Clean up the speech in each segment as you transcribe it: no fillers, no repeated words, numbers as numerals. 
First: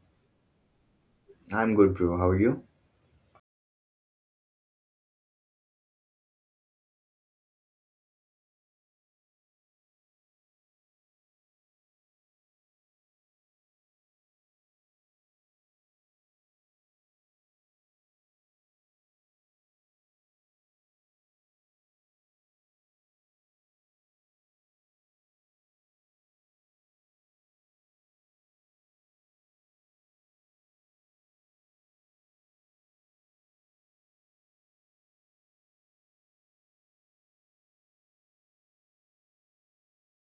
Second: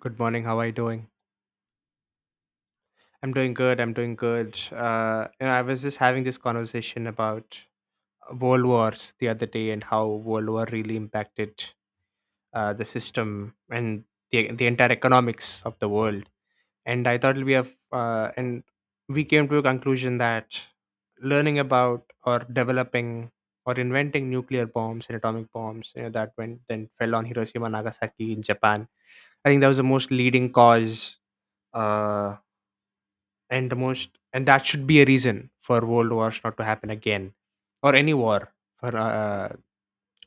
Good morning. How are you doing? I'm good, bro. How are you? I'm doing good. I was just having this conversation about world wars the other day and how world war really impacted the system and the entire economics of the world. And I thought it'll be a f- and we came to a conclusion that learning about or developing or inventing nuclear bombs and atomic bombs, that went then fell on Hiroshima, and Nagasaki in Japan. I think that was the most leading cause. Uh, and the most and that should be a reason for world wars not to happen again, or any war for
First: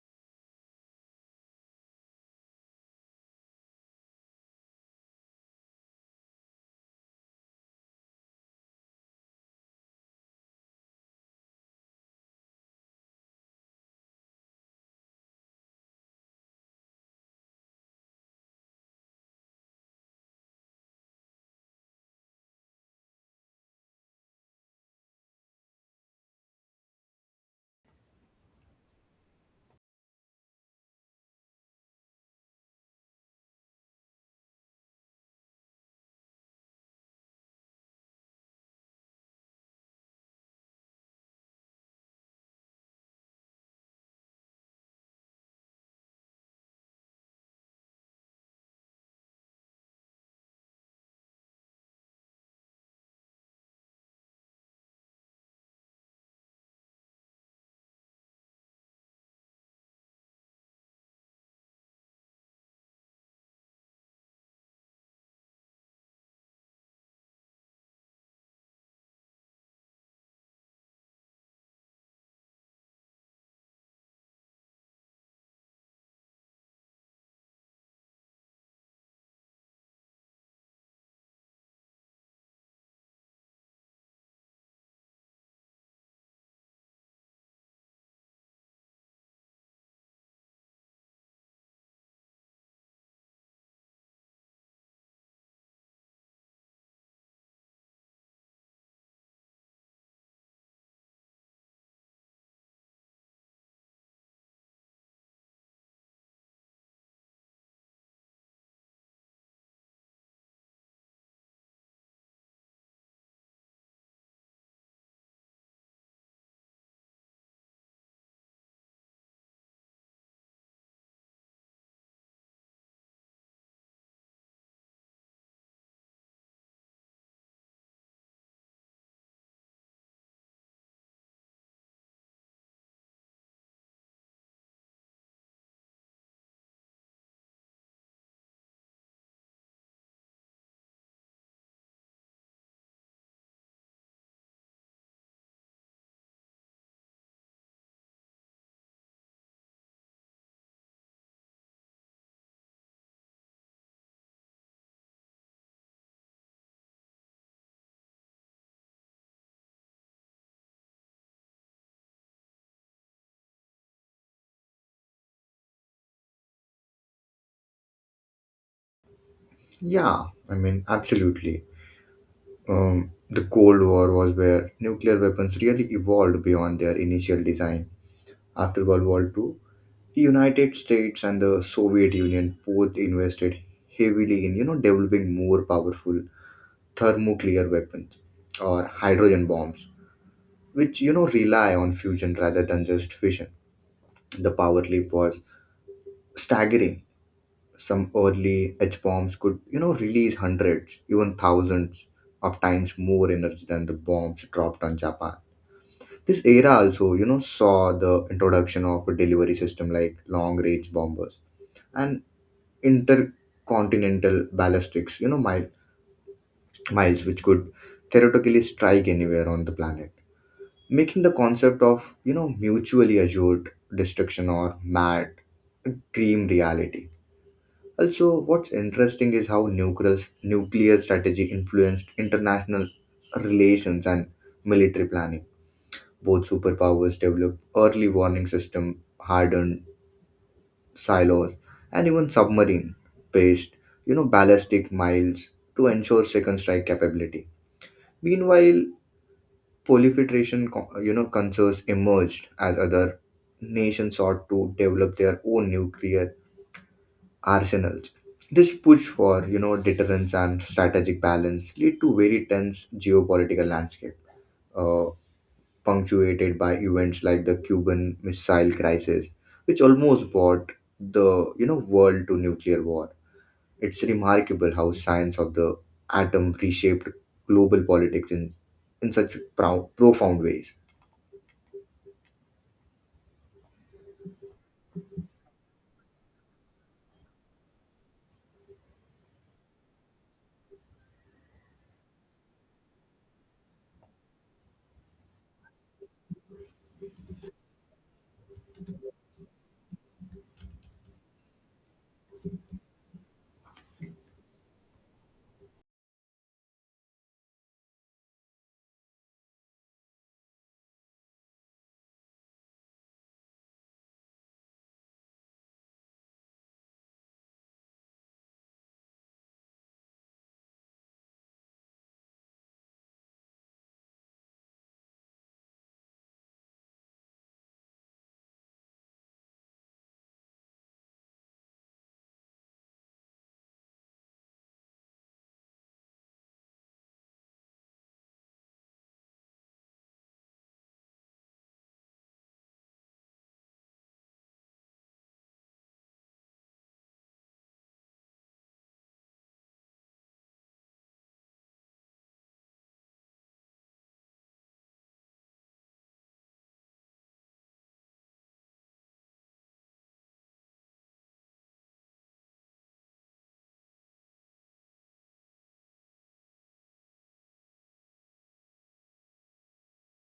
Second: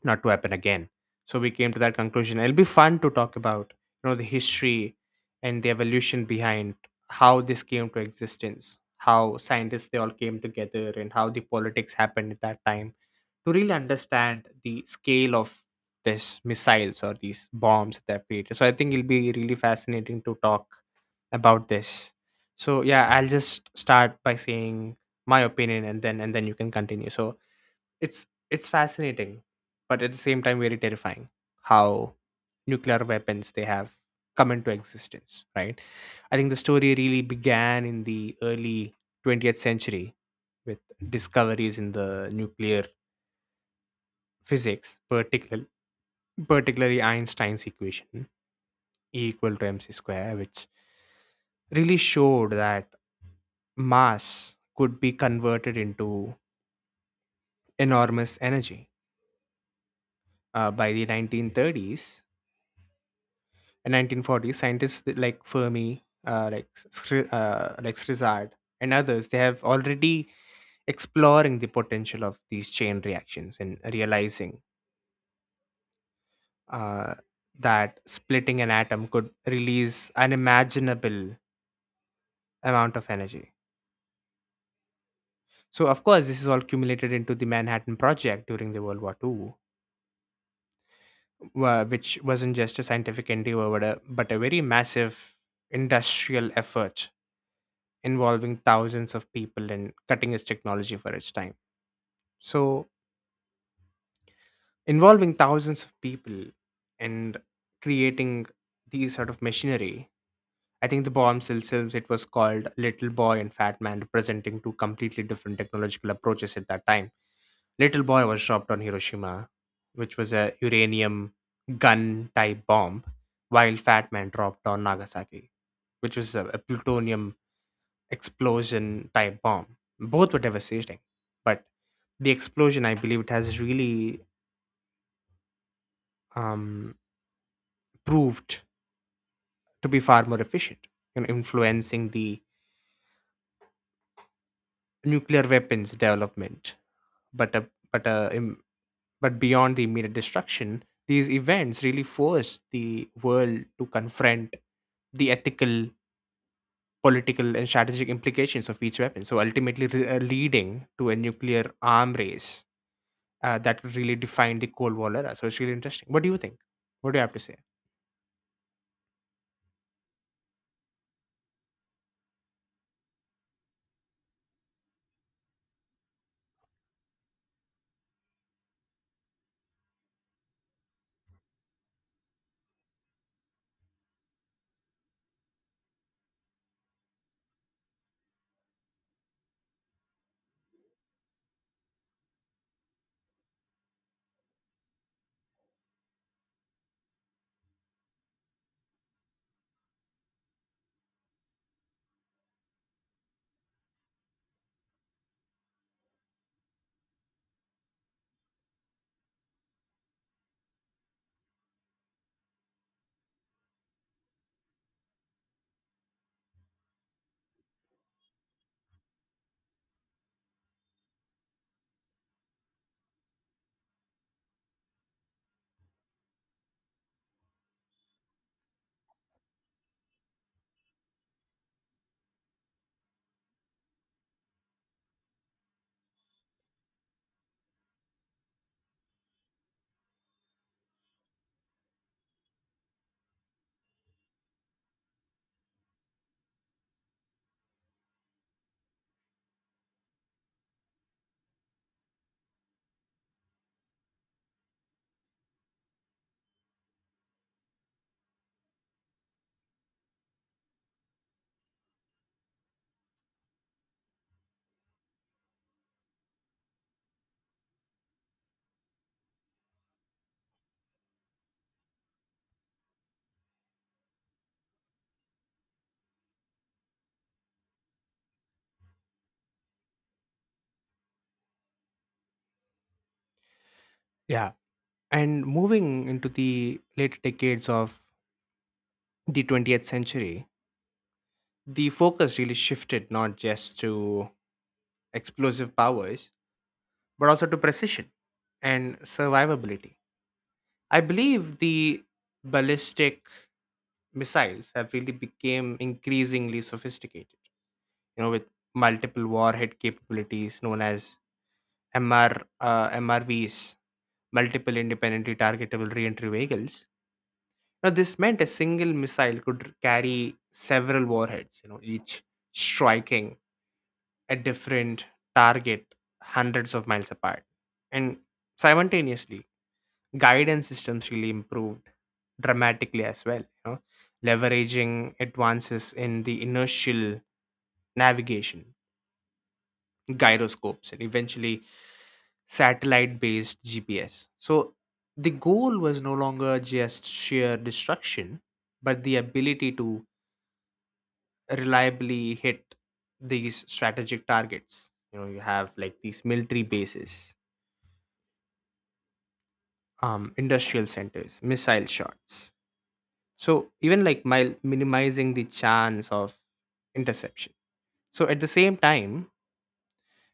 not to happen again. So we came to that conclusion. It'll be fun to talk about the history and the evolution behind how this came to existence, how scientists they all came together, and how the politics happened at that time, to really understand the scale of these missiles or these bombs that they have created. So I think it'll be really fascinating to talk about this. So yeah, I'll just start by saying my opinion and then you can continue. So it's fascinating, but at the same time very terrifying how nuclear weapons they have come into existence, right? I think the story really began in the early 20th century with discoveries in the nuclear physics, particularly Einstein's equation E equal to mc square, which really showed that mass could be converted into enormous energy. By the 1930s and 1940s, like Fermi, like Srizard and others, they have already exploring the potential of these chain reactions and realizing uh, that splitting an atom could release unimaginable amount of energy. So, of course, this is all cumulated into the Manhattan Project during the World War Two. Which wasn't just a scientific endeavor, but a very massive industrial effort involving thousands of people and cutting edge technology for its time. So, involving thousands of people and creating these sort of machinery. I think the bombshell films it was called Little Boy and Fat Man, representing two completely different technological approaches at that time. Little Boy was dropped on Hiroshima, which was a uranium gun type bomb, while Fat Man dropped on Nagasaki, which was a plutonium explosion type bomb. Both were devastating, but the explosion, I believe, it has really um, proved to be far more efficient in influencing the nuclear weapons development. But a but a im- but beyond the immediate destruction, these events really forced the world to confront the ethical, political, and strategic implications of each weapon. So ultimately, leading to a nuclear arm race that really defined the Cold War era. So it's really interesting. What do you think? What do you have to say? Yeah, I mean, absolutely. The Cold War was where nuclear weapons really evolved beyond their initial design. After World War Two, the United States and the Soviet Union both invested heavily in, developing more powerful thermonuclear weapons or hydrogen bombs, which, rely on fusion rather than just fission. The power leap was staggering. Some early H bombs could, release hundreds, even thousands of times more energy than the bombs dropped on Japan. This era also, saw the introduction of a delivery system like long range bombers and intercontinental ballistics, miles, which could theoretically strike anywhere on the planet, making the concept of, mutually assured destruction, or MAD, a dream reality. Also, what's interesting is how nuclear strategy influenced international relations and military planning. Both superpowers developed early warning system, hardened silos, and even submarine-based, ballistic miles to ensure second strike capability. Meanwhile, proliferation, co- you know, concerns emerged as other nations sought to develop their own nuclear arsenals. This push for deterrence and strategic balance lead to very tense geopolitical landscape, uh, punctuated by events like the Cuban Missile Crisis, which almost brought the world to nuclear war. It's remarkable how science of the atom reshaped global politics in such profound ways. Yeah. And moving into the later decades of the 20th century, the focus really shifted not just to explosive powers but also to precision and survivability. I believe the ballistic missiles have really become increasingly sophisticated, you know, with multiple warhead capabilities known as MRVs, multiple independently targetable reentry vehicles. Now, this meant a single missile could carry several warheads, you know, each striking a different target hundreds of miles apart. And simultaneously, guidance systems really improved dramatically as well, you know, leveraging advances in the inertial navigation gyroscopes and eventually satellite based gps. So the goal was no longer just sheer destruction but the ability to reliably hit these strategic targets. You know, you have like these military bases, industrial centers, missile shots. So even like minimizing the chance of interception. So at the same time,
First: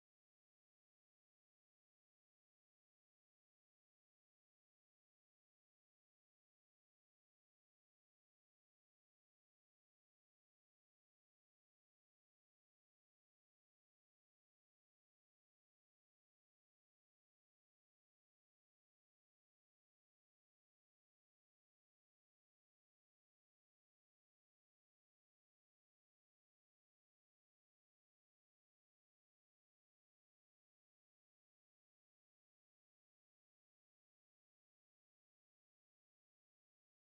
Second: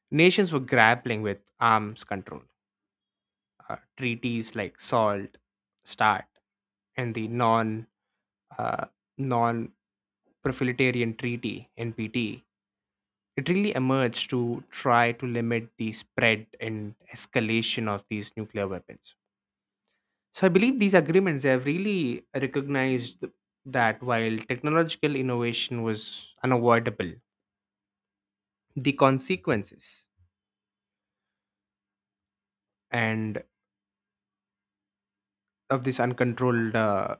nations were grappling with arms control, treaties like SALT, START, and the uh, non Proletarian Treaty (NPT). It really emerged to try to limit the spread and escalation of these nuclear weapons. So I believe these agreements they have really recognized that while technological innovation was unavoidable, the consequences and of this uncontrolled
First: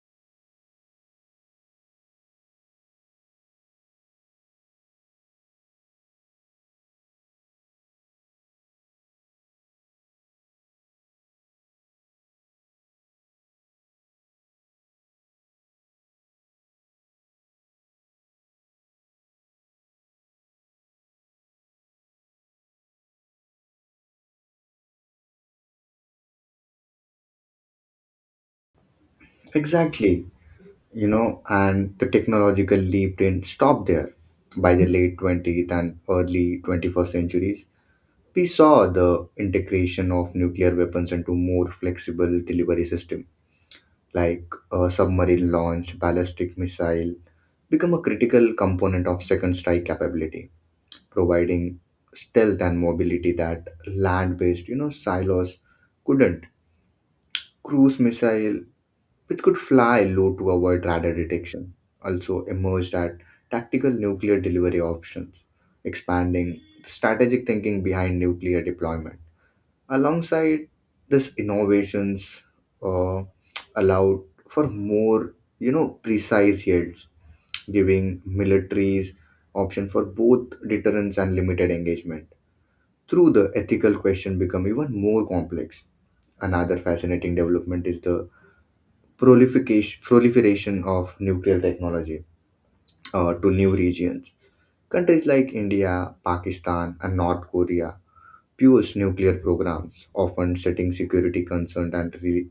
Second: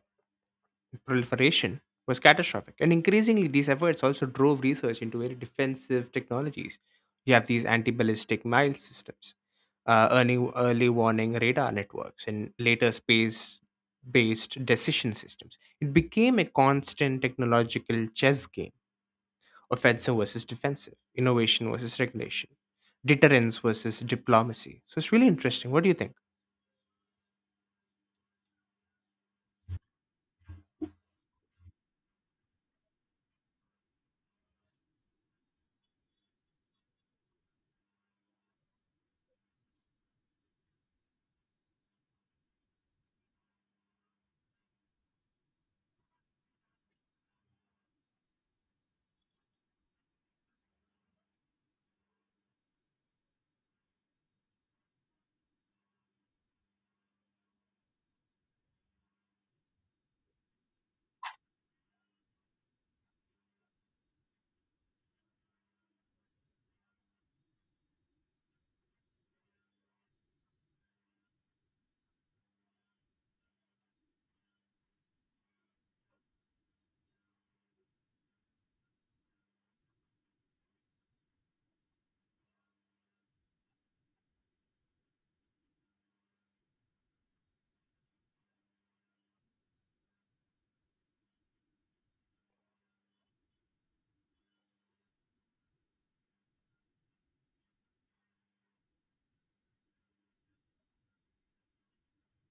proliferation was catastrophic. And increasingly, these efforts also drove research into very defensive technologies. You have these anti-ballistic missile systems, early warning radar networks, and later space-based decision systems. It became a constant technological chess game, offensive versus defensive, innovation versus regulation, deterrence versus diplomacy. So it's really interesting. What do you think? Exactly, you know, and the technological leap didn't stop there. By the late 20th and early 21st centuries, we saw the integration of nuclear weapons into more flexible delivery system, like a submarine launched ballistic missile, become a critical component of second strike capability, providing stealth and mobility that land-based, silos couldn't. Cruise missile which could fly low to avoid radar detection, also emerged as tactical nuclear delivery options, expanding the strategic thinking behind nuclear deployment. Alongside this, innovations, uh, allowed for more, precise yields, giving militaries option for both deterrence and limited engagement. Through the ethical question become even more complex. Another fascinating development is the proliferation of nuclear technology to new regions. Countries like India, Pakistan, and North Korea fuels nuclear programs, often setting security concerns and re-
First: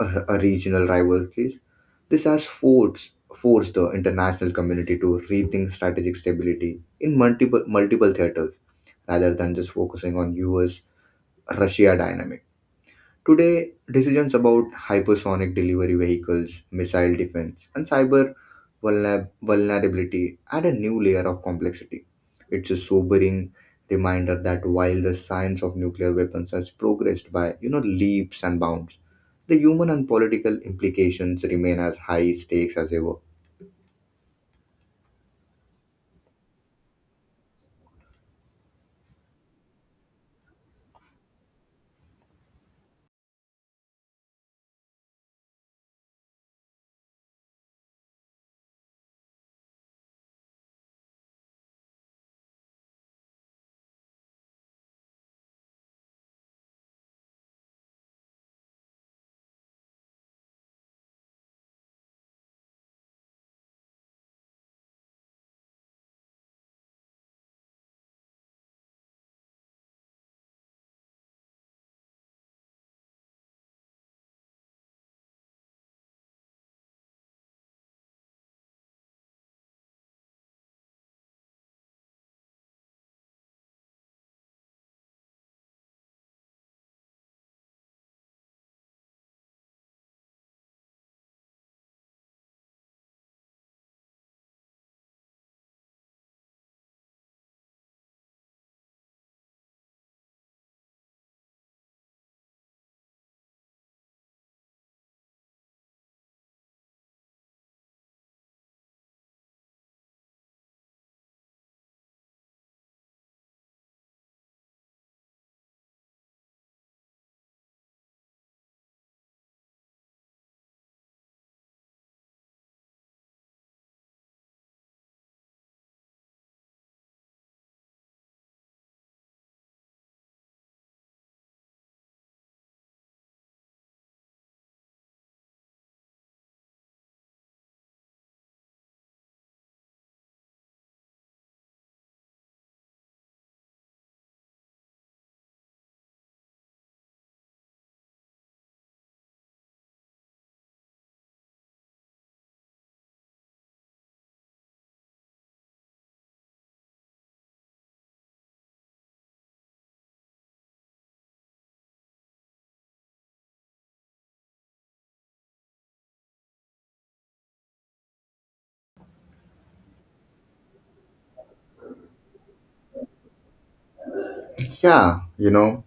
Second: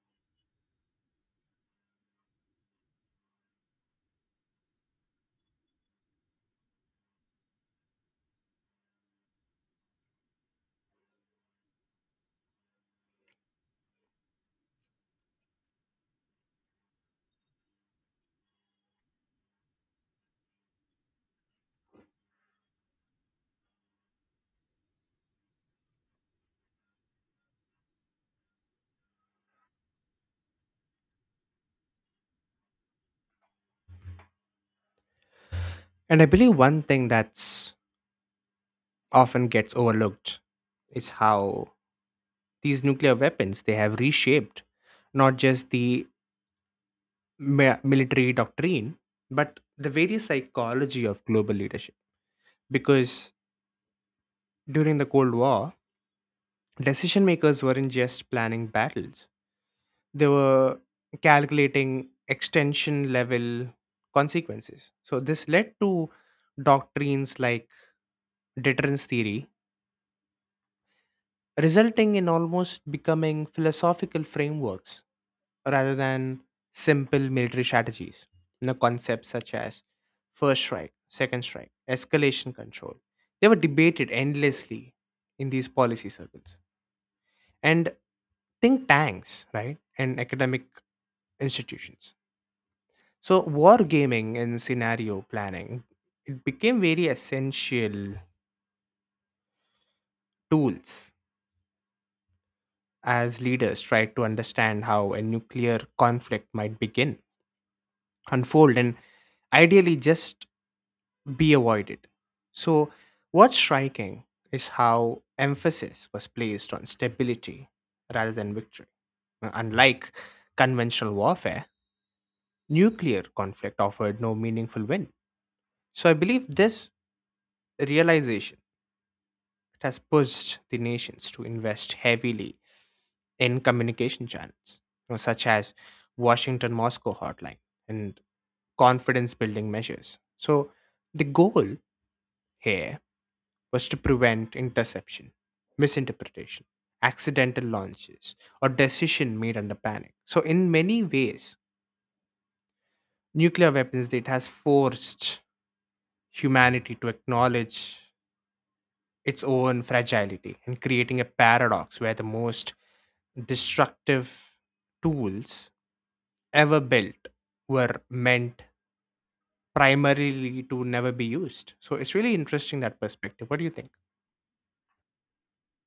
uh, uh, regional rivalries. This has forced the international community to rethink strategic stability in multiple theaters rather than just focusing on US Russia dynamics. Today, decisions about hypersonic delivery vehicles, missile defense, and cyber vulnerability add a new layer of complexity. It's a sobering reminder that while the science of nuclear weapons has progressed by leaps and bounds, the human and political implications remain as high stakes as ever. And I believe one thing that's often gets overlooked is how these nuclear weapons they have reshaped not just the military doctrine but the various psychology of global leadership, because during the cold war decision makers weren't just planning battles. They were calculating extension level consequences. So this led to doctrines like deterrence theory, resulting in almost becoming philosophical frameworks rather than simple military strategies. You know, concepts such as first strike, second strike, escalation control, they were debated endlessly in these policy circles. And think tanks, right, and academic institutions. So wargaming and scenario planning, it became very essential tools as leaders tried to understand how a nuclear conflict might begin, unfold, and ideally just be avoided. So, what's striking is how emphasis was placed on stability rather than victory. Unlike conventional warfare, nuclear conflict offered no meaningful win. So I believe this realization, it has pushed the nations to invest heavily in communication channels, you know, such as Washington Moscow hotline and confidence building measures. So the goal here was to prevent interception, misinterpretation, accidental launches, or decision made under panic. So, in many ways, nuclear weapons it has forced humanity to acknowledge its own fragility, and creating a paradox where the most destructive tools ever built were meant primarily to never be used. So it's really interesting that perspective. What do you think? Yeah, you know,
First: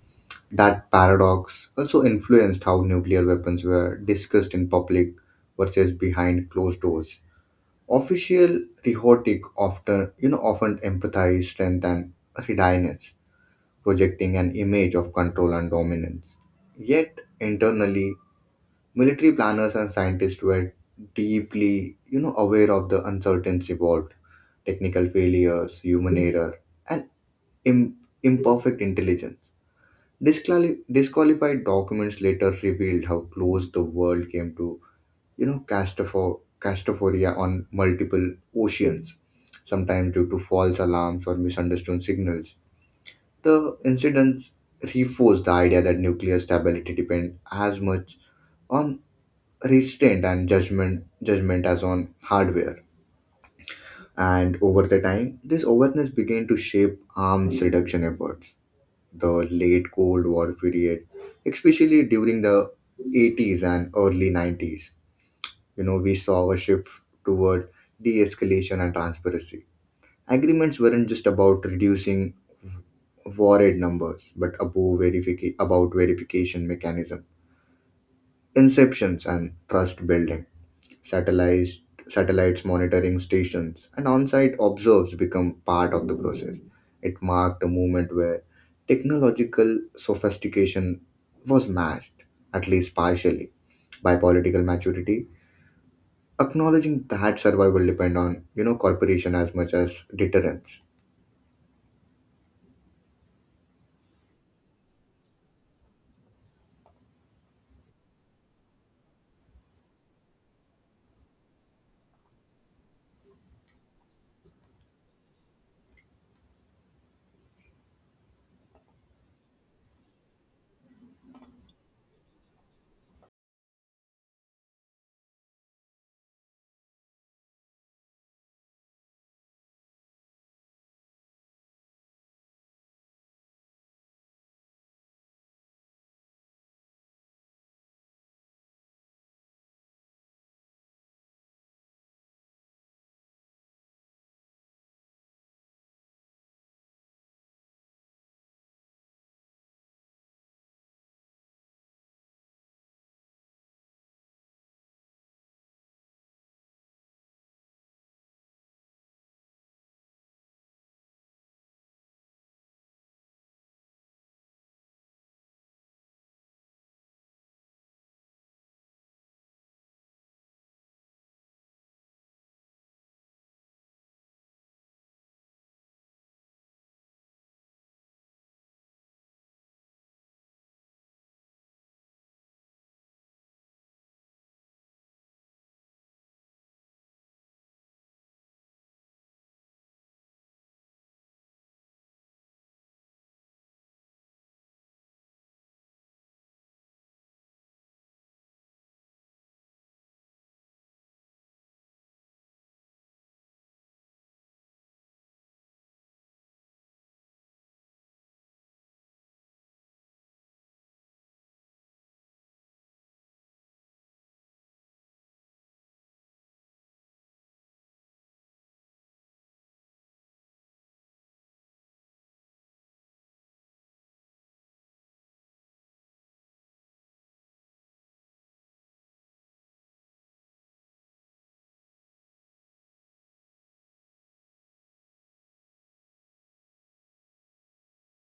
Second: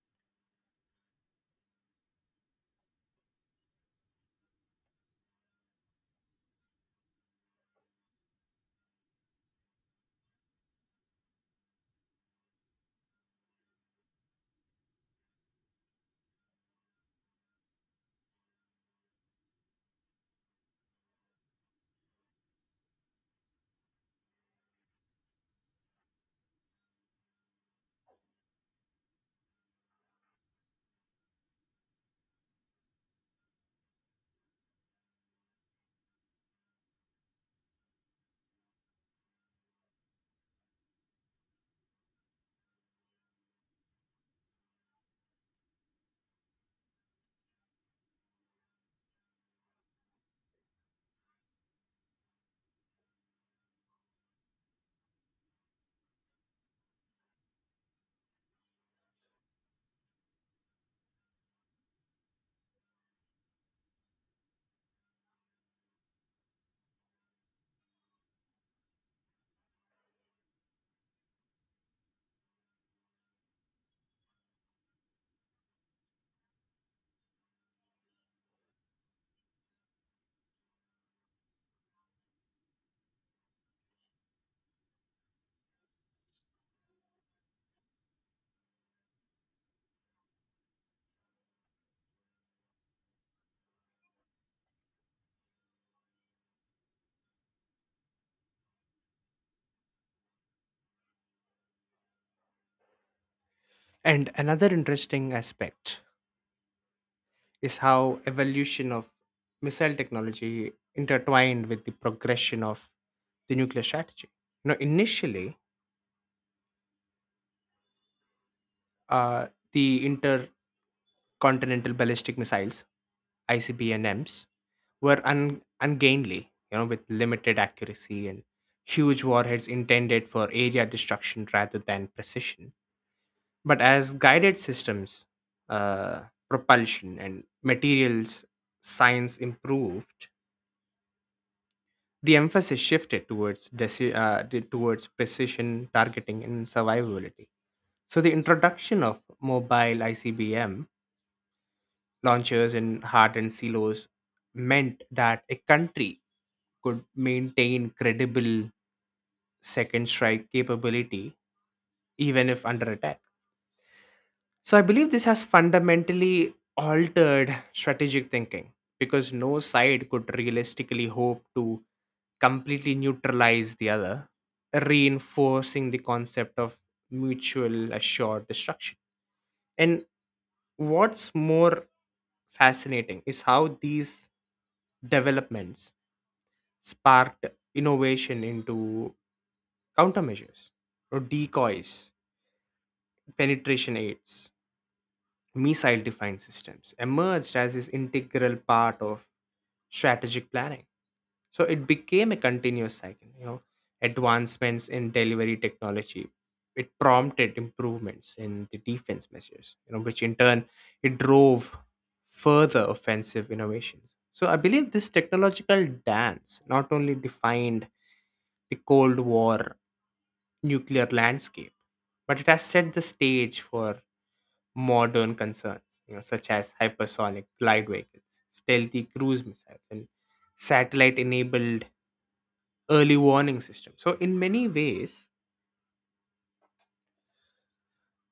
that paradox also influenced how nuclear weapons were discussed in public versus behind closed doors. Official rhetoric often, often emphasize strength and readiness, projecting an image of control and dominance. Yet internally, military planners and scientists were deeply, aware of the uncertainties involved, technical failures, human error, and im- imperfect intelligence. Disqualified documents later revealed how close the world came to castrophoria on multiple oceans, sometimes due to false alarms or misunderstood signals. The incidents reinforce the idea that nuclear stability depends as much on restraint and judgment as on hardware, and over the time this awareness began to shape arms reduction efforts. The late cold war period, especially during the 80s and early 90s, we saw a shift toward de-escalation and transparency. Agreements weren't just about reducing war aid numbers but about verification mechanism, inceptions and trust building. Satellites satellites monitoring stations and on-site observes become part of the process. It marked a moment where technological sophistication was matched, at least partially, by political maturity, acknowledging that survival depend on corporation as much as deterrence. And another interesting aspect is how evolution of missile technology intertwined with the progression of the nuclear strategy. You know, initially, uh, the Continental ballistic missiles, ICBMs, were ungainly, you know, with limited accuracy and huge warheads intended for area destruction rather than precision. But as guided systems, uh, propulsion, and materials science improved, the emphasis shifted towards precision targeting and survivability. So the introduction of mobile ICBM launchers in hard and silos meant that a country could maintain credible second strike capability even if under attack. So I believe this has fundamentally altered strategic thinking because no side could realistically hope to completely neutralize the other, reinforcing the concept of mutual assured destruction. And what's more fascinating is how these developments sparked innovation into countermeasures or decoys, penetration aids, missile defined systems emerged as this integral part of strategic planning. So it became a continuous cycle, you know, advancements in delivery technology. It prompted improvements in the defense measures, you know, which in turn it drove further offensive innovations. So I believe this technological dance not only defined the Cold War nuclear landscape, but it has set the stage for modern concerns, you know, such as hypersonic glide vehicles, stealthy cruise missiles, and satellite-enabled early warning systems. So, in many ways,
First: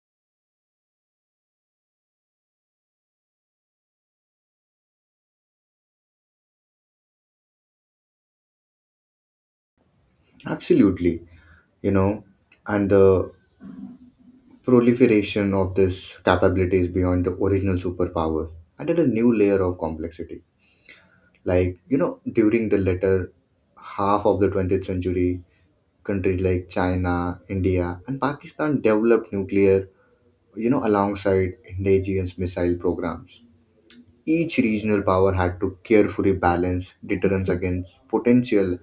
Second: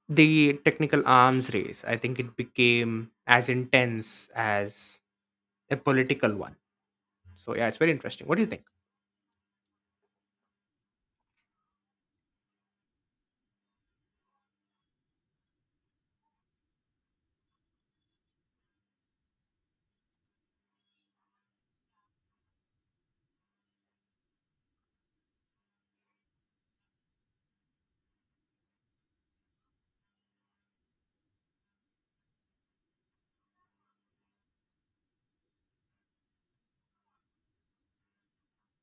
the technical arms race, I think, it became as intense as a political one. So, yeah, it's very interesting. What do you think? Absolutely, you know, and the proliferation of this capabilities beyond the original superpower added a new layer of complexity, like during the latter half of the 20th century, countries like china india and pakistan developed nuclear, alongside indigenous missile programs. Each regional power had to carefully balance deterrence against potential,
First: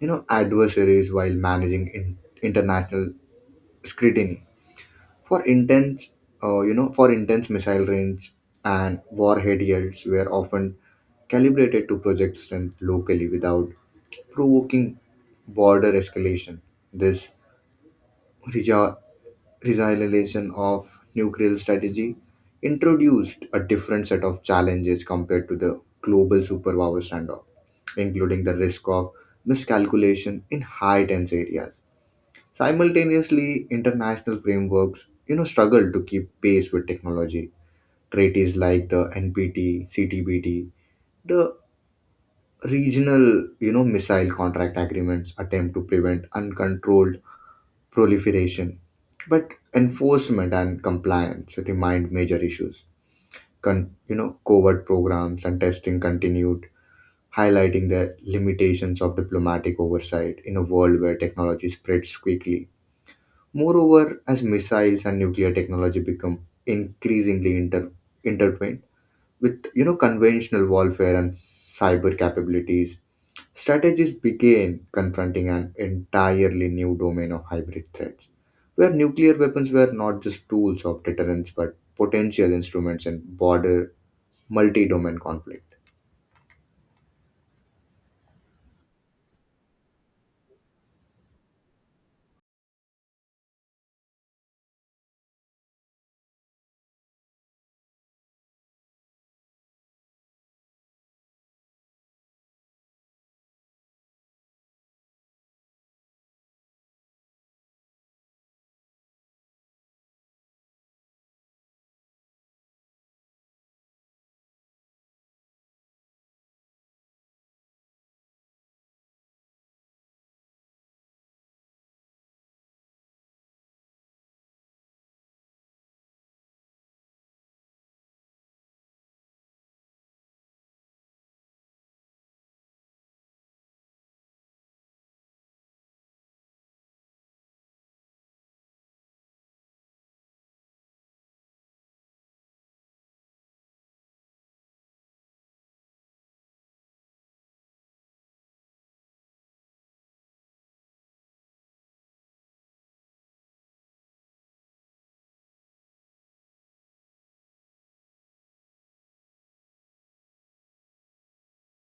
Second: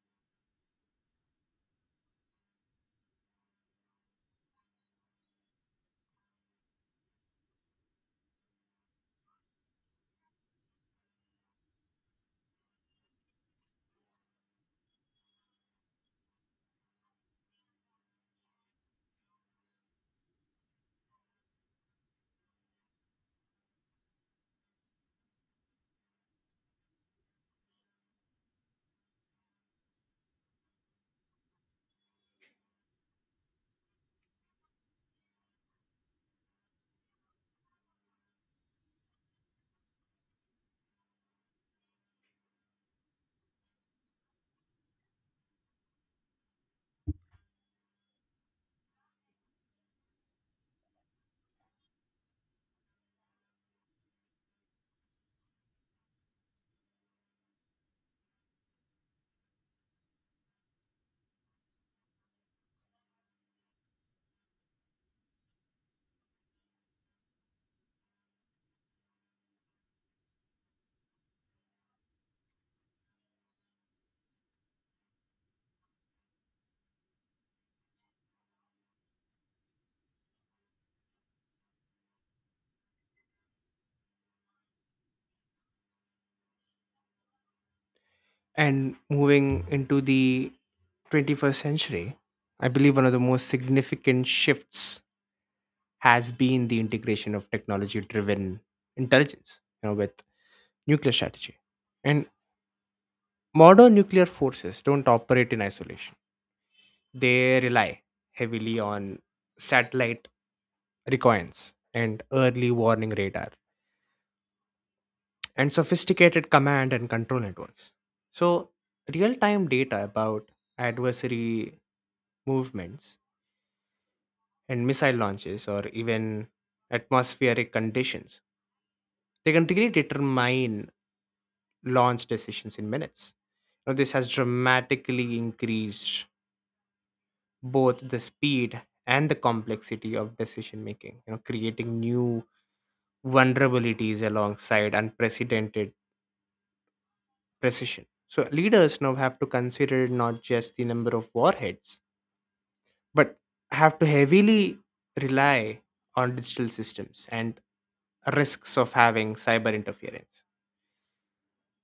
adversaries, while managing international scrutiny for intense for intense missile range and warhead yields were often calibrated to project strength locally without provoking border escalation. This resi- resilience of nuclear strategy introduced a different set of challenges compared to the global superpower standoff, including the risk of miscalculation in high tense areas. Simultaneously, international frameworks, struggle to keep pace with technology. Treaties like the NPT, CTBT, the regional, missile contract agreements attempt to prevent uncontrolled proliferation, but enforcement and compliance remain major issues. Covert programs and testing continued, highlighting the limitations of diplomatic oversight in a world where technology spreads quickly. Moreover, as missiles and nuclear technology become increasingly intertwined with conventional warfare and cyber capabilities, strategies began confronting an entirely new domain of hybrid threats, where nuclear weapons were not just tools of deterrence but potential instruments in border multi-domain conflict. And moving into the 21st century, I believe one of the most significant shifts has been the integration of technology driven intelligence, you know, with nuclear strategy. And modern nuclear forces don't operate in isolation, they rely heavily on satellite reconnaissance and early warning radar and sophisticated command and control networks. So real time data about adversary movements and missile launches or even atmospheric conditions, they can really determine launch decisions in minutes. Now, this has dramatically increased both the speed and the complexity of decision making, you know, creating new vulnerabilities alongside unprecedented precision. So leaders now have to consider not just the number of warheads but have to heavily rely on digital systems and risks of having cyber interference.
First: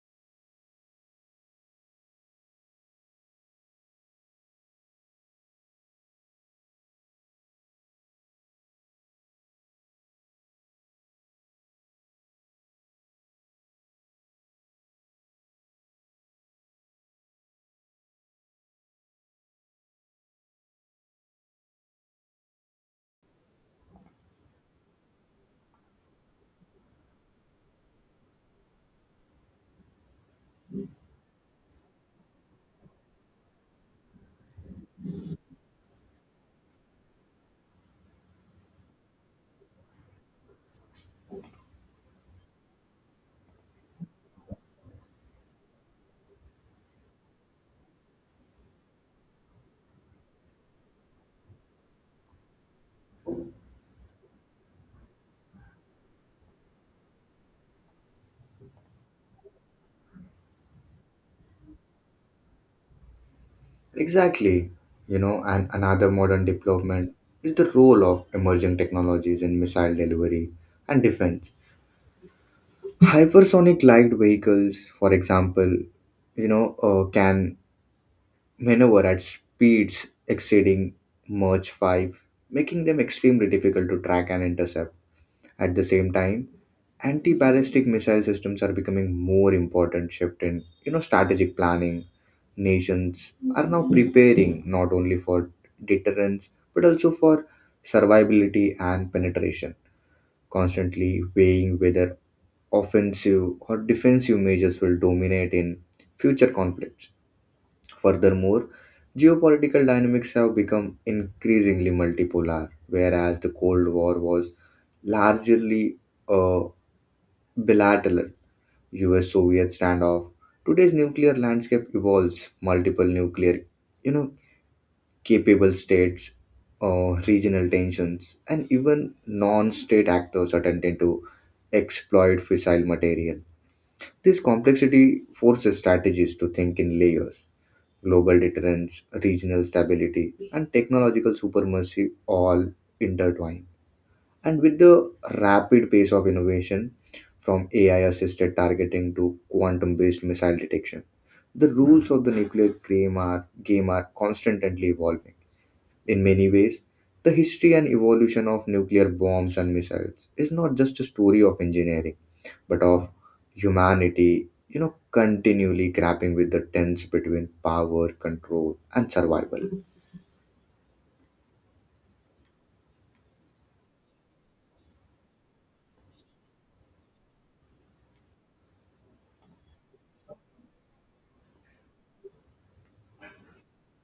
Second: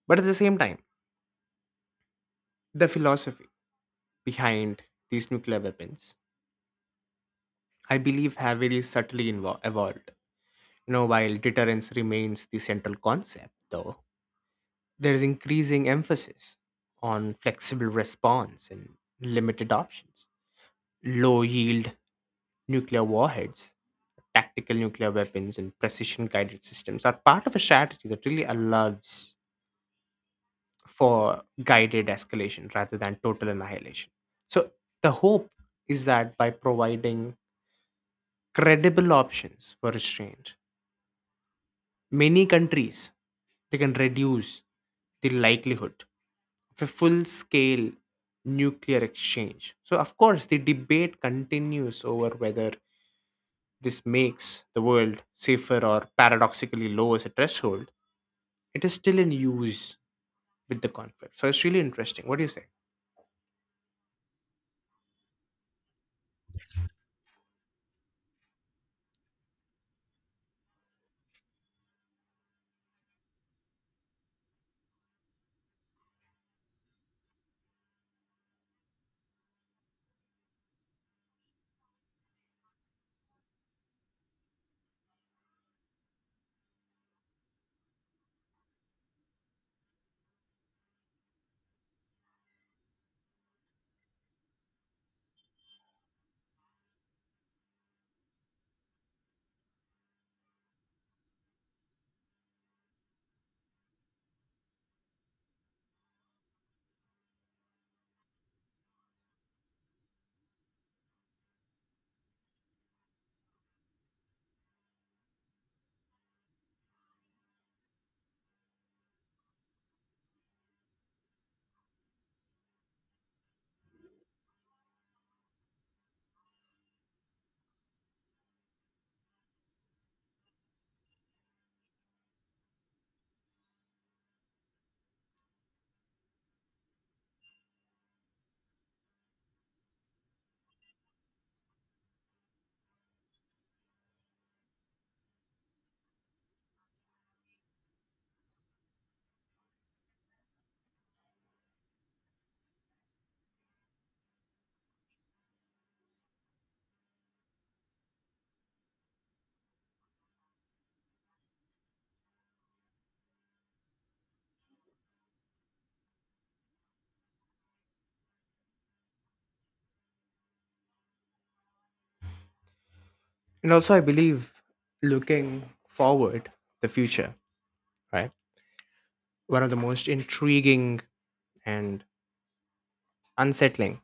But at the same time, the philosophy behind these nuclear weapons, I believe, have very subtly evolved. You know, while deterrence remains the central concept, though, there is increasing emphasis on flexible response and limited options. Low yield nuclear warheads, tactical nuclear weapons, and precision guided systems are part of a strategy that really allows for guided escalation rather than total annihilation. So the hope is that by providing credible options for restraint, many countries they can reduce the likelihood of a full scale nuclear exchange. So, of course, the debate continues over whether this makes the world safer or paradoxically lowers a threshold. It is still in use with the conflict. So it's really interesting. What do you say? Exactly, you know, and another modern development is the role of emerging technologies in missile delivery and defense. Hypersonic light vehicles, for example, can maneuver at speeds exceeding Mach 5, making them extremely difficult to track and intercept. At the same time, anti-ballistic missile systems are becoming more important shift in, strategic planning. Nations are now preparing not only for deterrence but also for survivability and penetration, constantly weighing whether offensive or defensive measures will dominate in future conflicts. Furthermore, geopolitical dynamics have become increasingly multipolar, whereas the Cold War was largely a bilateral US Soviet standoff. Today's nuclear landscape evolves multiple nuclear, you know, capable states, regional tensions, and even non-state actors are attempting to exploit fissile material. This complexity forces strategies to think in layers. Global deterrence, regional stability, and technological supremacy all intertwine. And with the rapid pace of innovation, from AI assisted targeting to quantum based missile detection, the rules of the nuclear game are constantly evolving. In many ways, the history and evolution of nuclear bombs and missiles is not just a story of engineering but of humanity, continually grappling with the tense between power, control, and survival. And also, I believe looking forward, the future, right? One of the most intriguing and unsettling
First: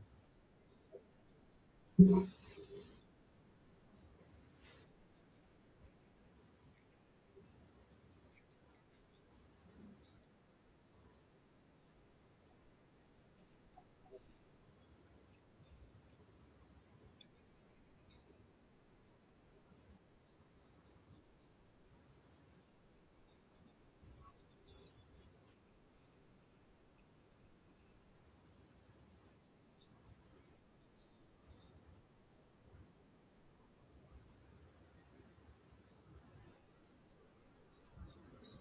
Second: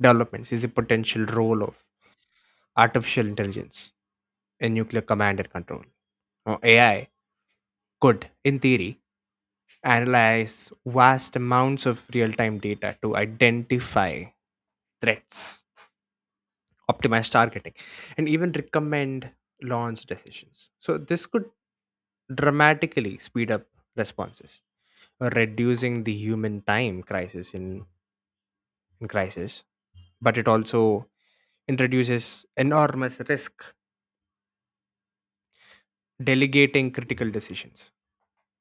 developments is the potential role of artificial intelligence in nuclear command and control. Now, AI could, in theory, analyze vast amounts of real time data to identify threats, optimize targeting, and even recommend launch decisions. So, this could dramatically speed up responses, reducing the human time crisis in crisis, but it also introduces enormous risk delegating critical decisions,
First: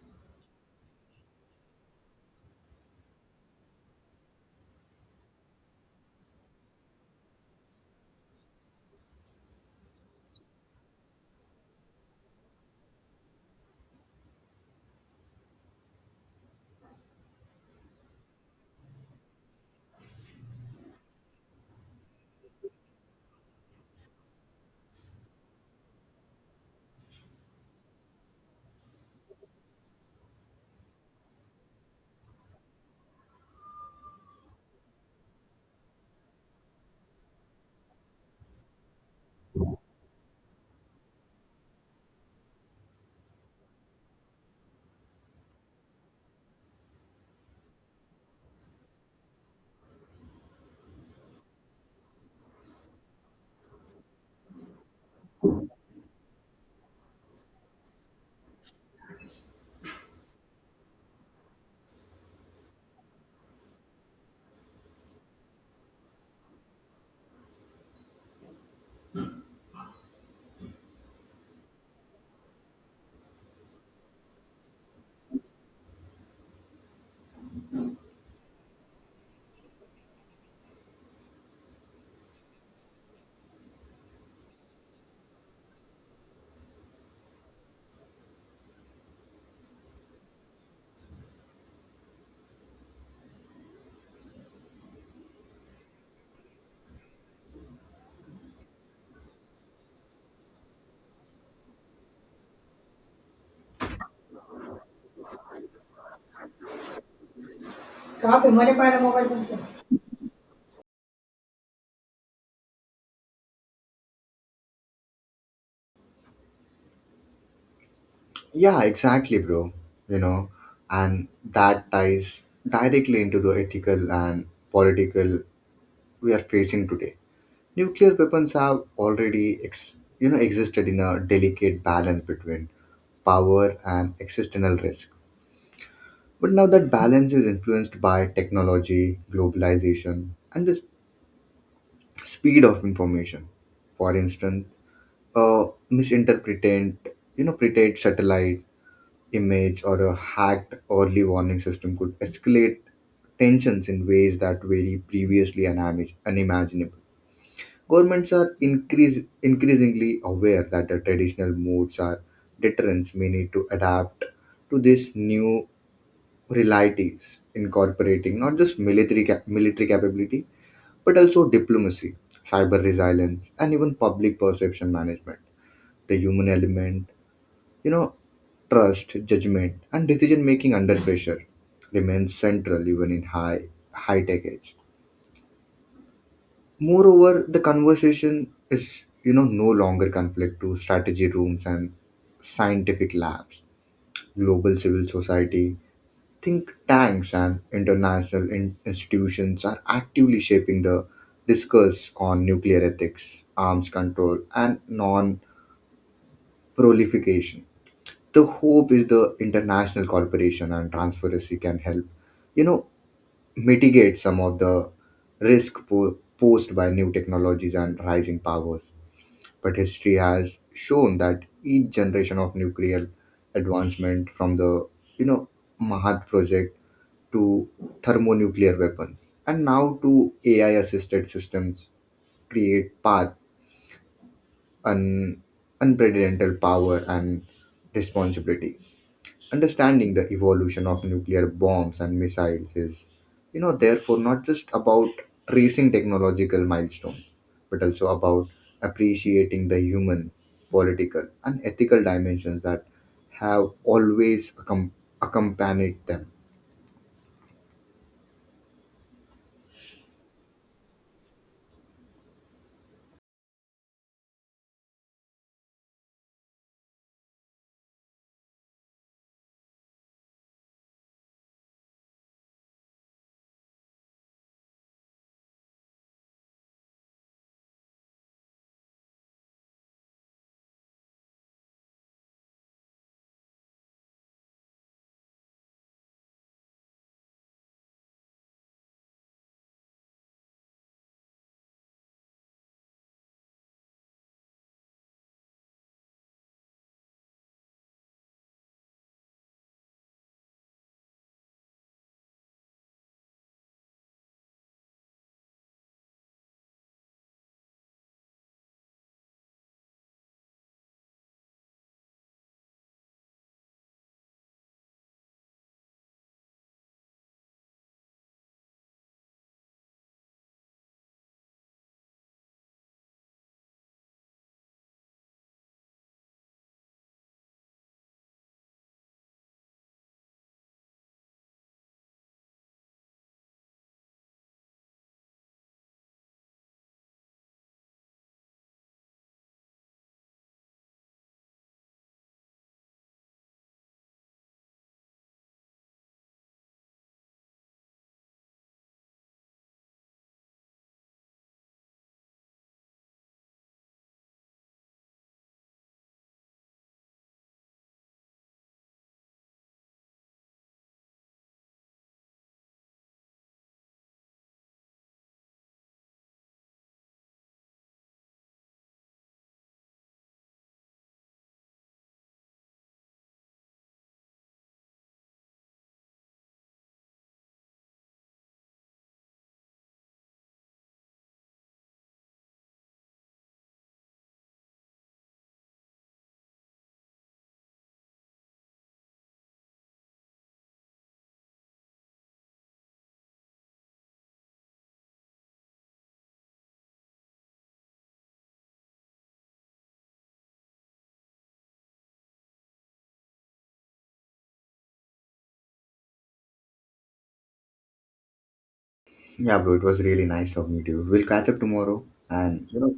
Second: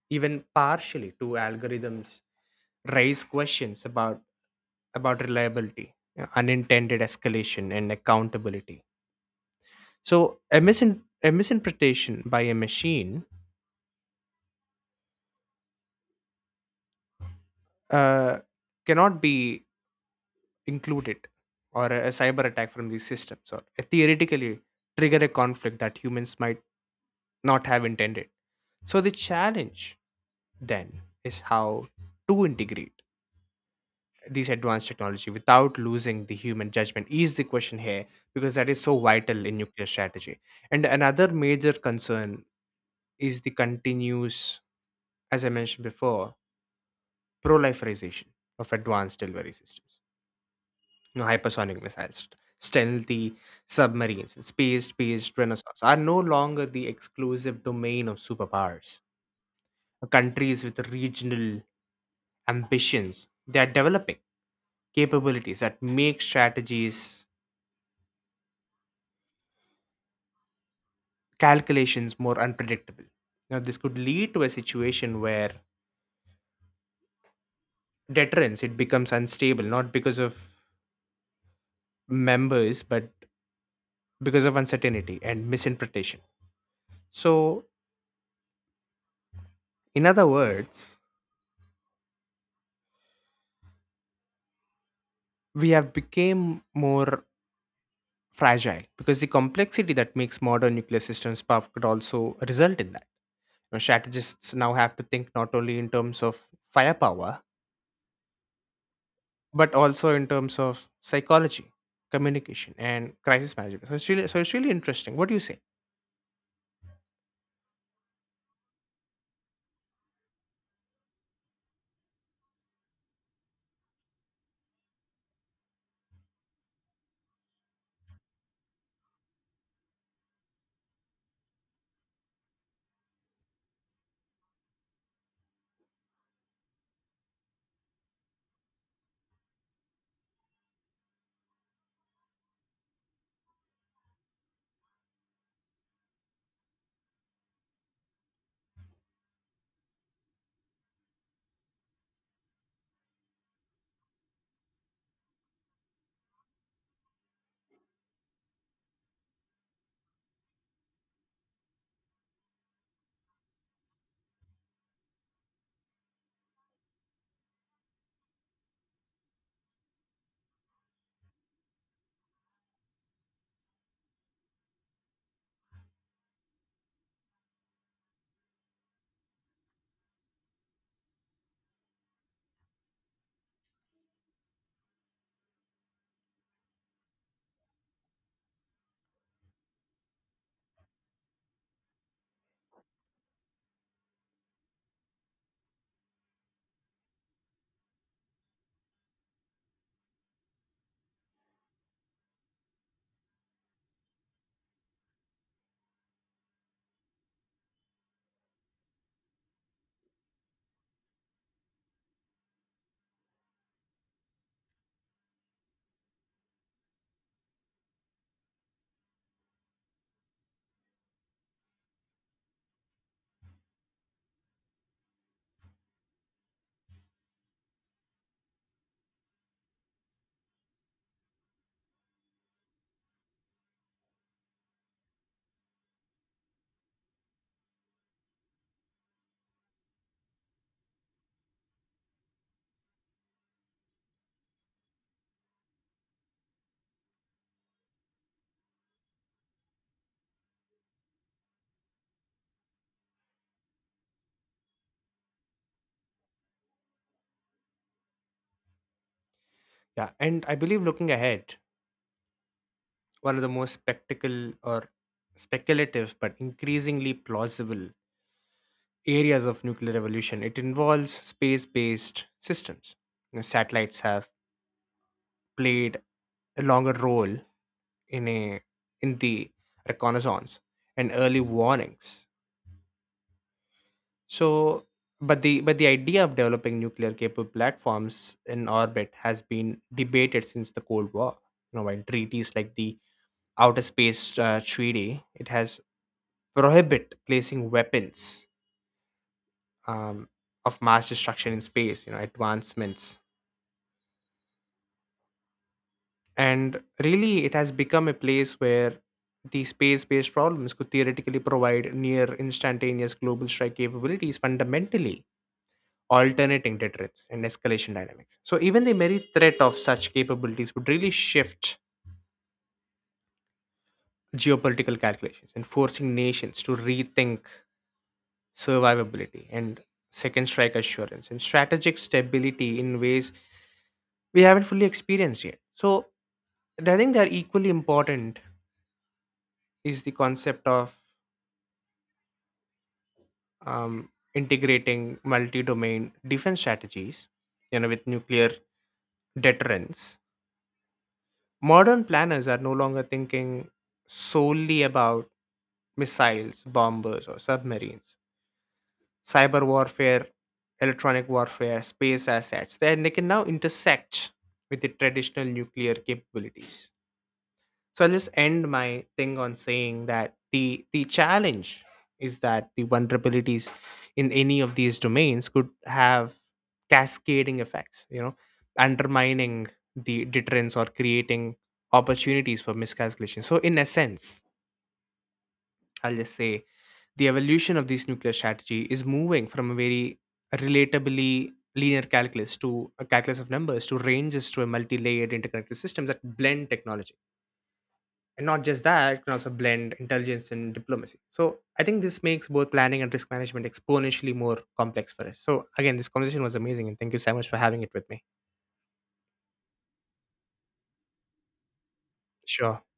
even partially to algorithms raise questions about reliability, you know, unintended escalation, and accountability. So a misinterpretation by a machine uh, cannot be included, or a cyber attack from these systems, or a theoretically trigger a conflict that humans might not have intended. So the challenge then is how to integrate these advanced technology without losing the human judgment is the question here because that is so vital in nuclear strategy, and another major concern is the continuous, as I mentioned before, proliferation of advanced delivery systems, you know, hypersonic missiles, stealthy submarines, and space-based renaissance are no longer the exclusive domain of superpowers. Countries with regional ambitions, they are developing capabilities that make strategies, calculations more unpredictable. Now, this could lead to a situation where deterrence it becomes unstable, not because of members, but because of uncertainty and misinterpretation. So, in other words, we have become more fragile because the complexity that makes modern nuclear systems powerful could also result in that. You know, strategists now have to think not only in terms of firepower, कहाँ पे मरे पाए ना mobile phone से. but also in terms of psychology, communication, and crisis management. So it's really interesting. What do you say? Yeah, exactly, bro. You know, and that ties directly into the ethical and political we are facing today. Nuclear weapons have already, existed in a delicate balance between power and existential risk. But now that balance is influenced by technology, globalization, and this speed of information. For instance, a misinterpreted, pretend satellite image or a hacked early warning system could escalate tensions in ways that were previously unimaginable. Governments are increasingly aware that the traditional modes are deterrents may need to adapt to these new realities, incorporating not just military capability but also diplomacy, cyber resilience, and even public perception management. The human element, you know, trust, judgment, and decision making under pressure remains central even in high tech age. Moreover, the conversation is no longer conflict to strategy rooms and scientific labs. Global civil society think tanks and international institutions are actively shaping the discourse on nuclear ethics, arms control, and non proliferation. The hope is the international cooperation and transparency can help, you know, mitigate some of the risk posed by new technologies and rising powers. But history has shown that each generation of nuclear advancement, from the, you know, Mahat project to thermonuclear weapons, and now to AI assisted systems, create path un- unprecedented power and responsibility. Understanding the evolution of nuclear bombs and missiles is, therefore not just about tracing technological milestone, but also about appreciating the human, political, and ethical dimensions that have always accompanied them. Yeah, and I believe looking ahead, one of the most spectacle or speculative but increasingly plausible areas of nuclear evolution. It involves space based systems. You know, satellites have played a longer role in, a, in the reconnaissance and early warnings. So, but the idea of developing nuclear capable platforms in orbit has been debated since the Cold War. You know, while treaties like the Outer Space Treaty, it has prohibit placing weapons um, of mass destruction in space. You know, advancements. And really, it has become a place where the space based problems could theoretically provide near instantaneous global strike capabilities, fundamentally alternating deterrence and escalation dynamics. So, even the very threat of such capabilities would really shift geopolitical calculations and forcing nations to rethink survivability and second strike assurance and strategic stability in ways we haven't fully experienced yet. So, I think that equally important is the concept of um, integrating multi-domain defense strategies, you know, with nuclear deterrence. Modern planners are no longer thinking solely about missiles, bombers, or submarines. Cyber warfare, electronic warfare, space assets, then they can now intersect with the traditional nuclear capabilities. So I'll just end my thing on saying that the challenge is that the vulnerabilities in any of these domains could have cascading effects, you know, undermining the deterrence or creating opportunities for miscalculation. So in essence, I'll just say the evolution of this nuclear strategy is moving from a very relatably linear calculus to a calculus of numbers to ranges to a multi-layered interconnected systems that blend technology, and not just that, it can also blend intelligence and diplomacy. So I think this makes both planning and risk management exponentially more complex for us. So again, this conversation was amazing and thank you so much for having it with me. Yeah, bro, it was really nice talking to you. We'll catch up tomorrow and Sure.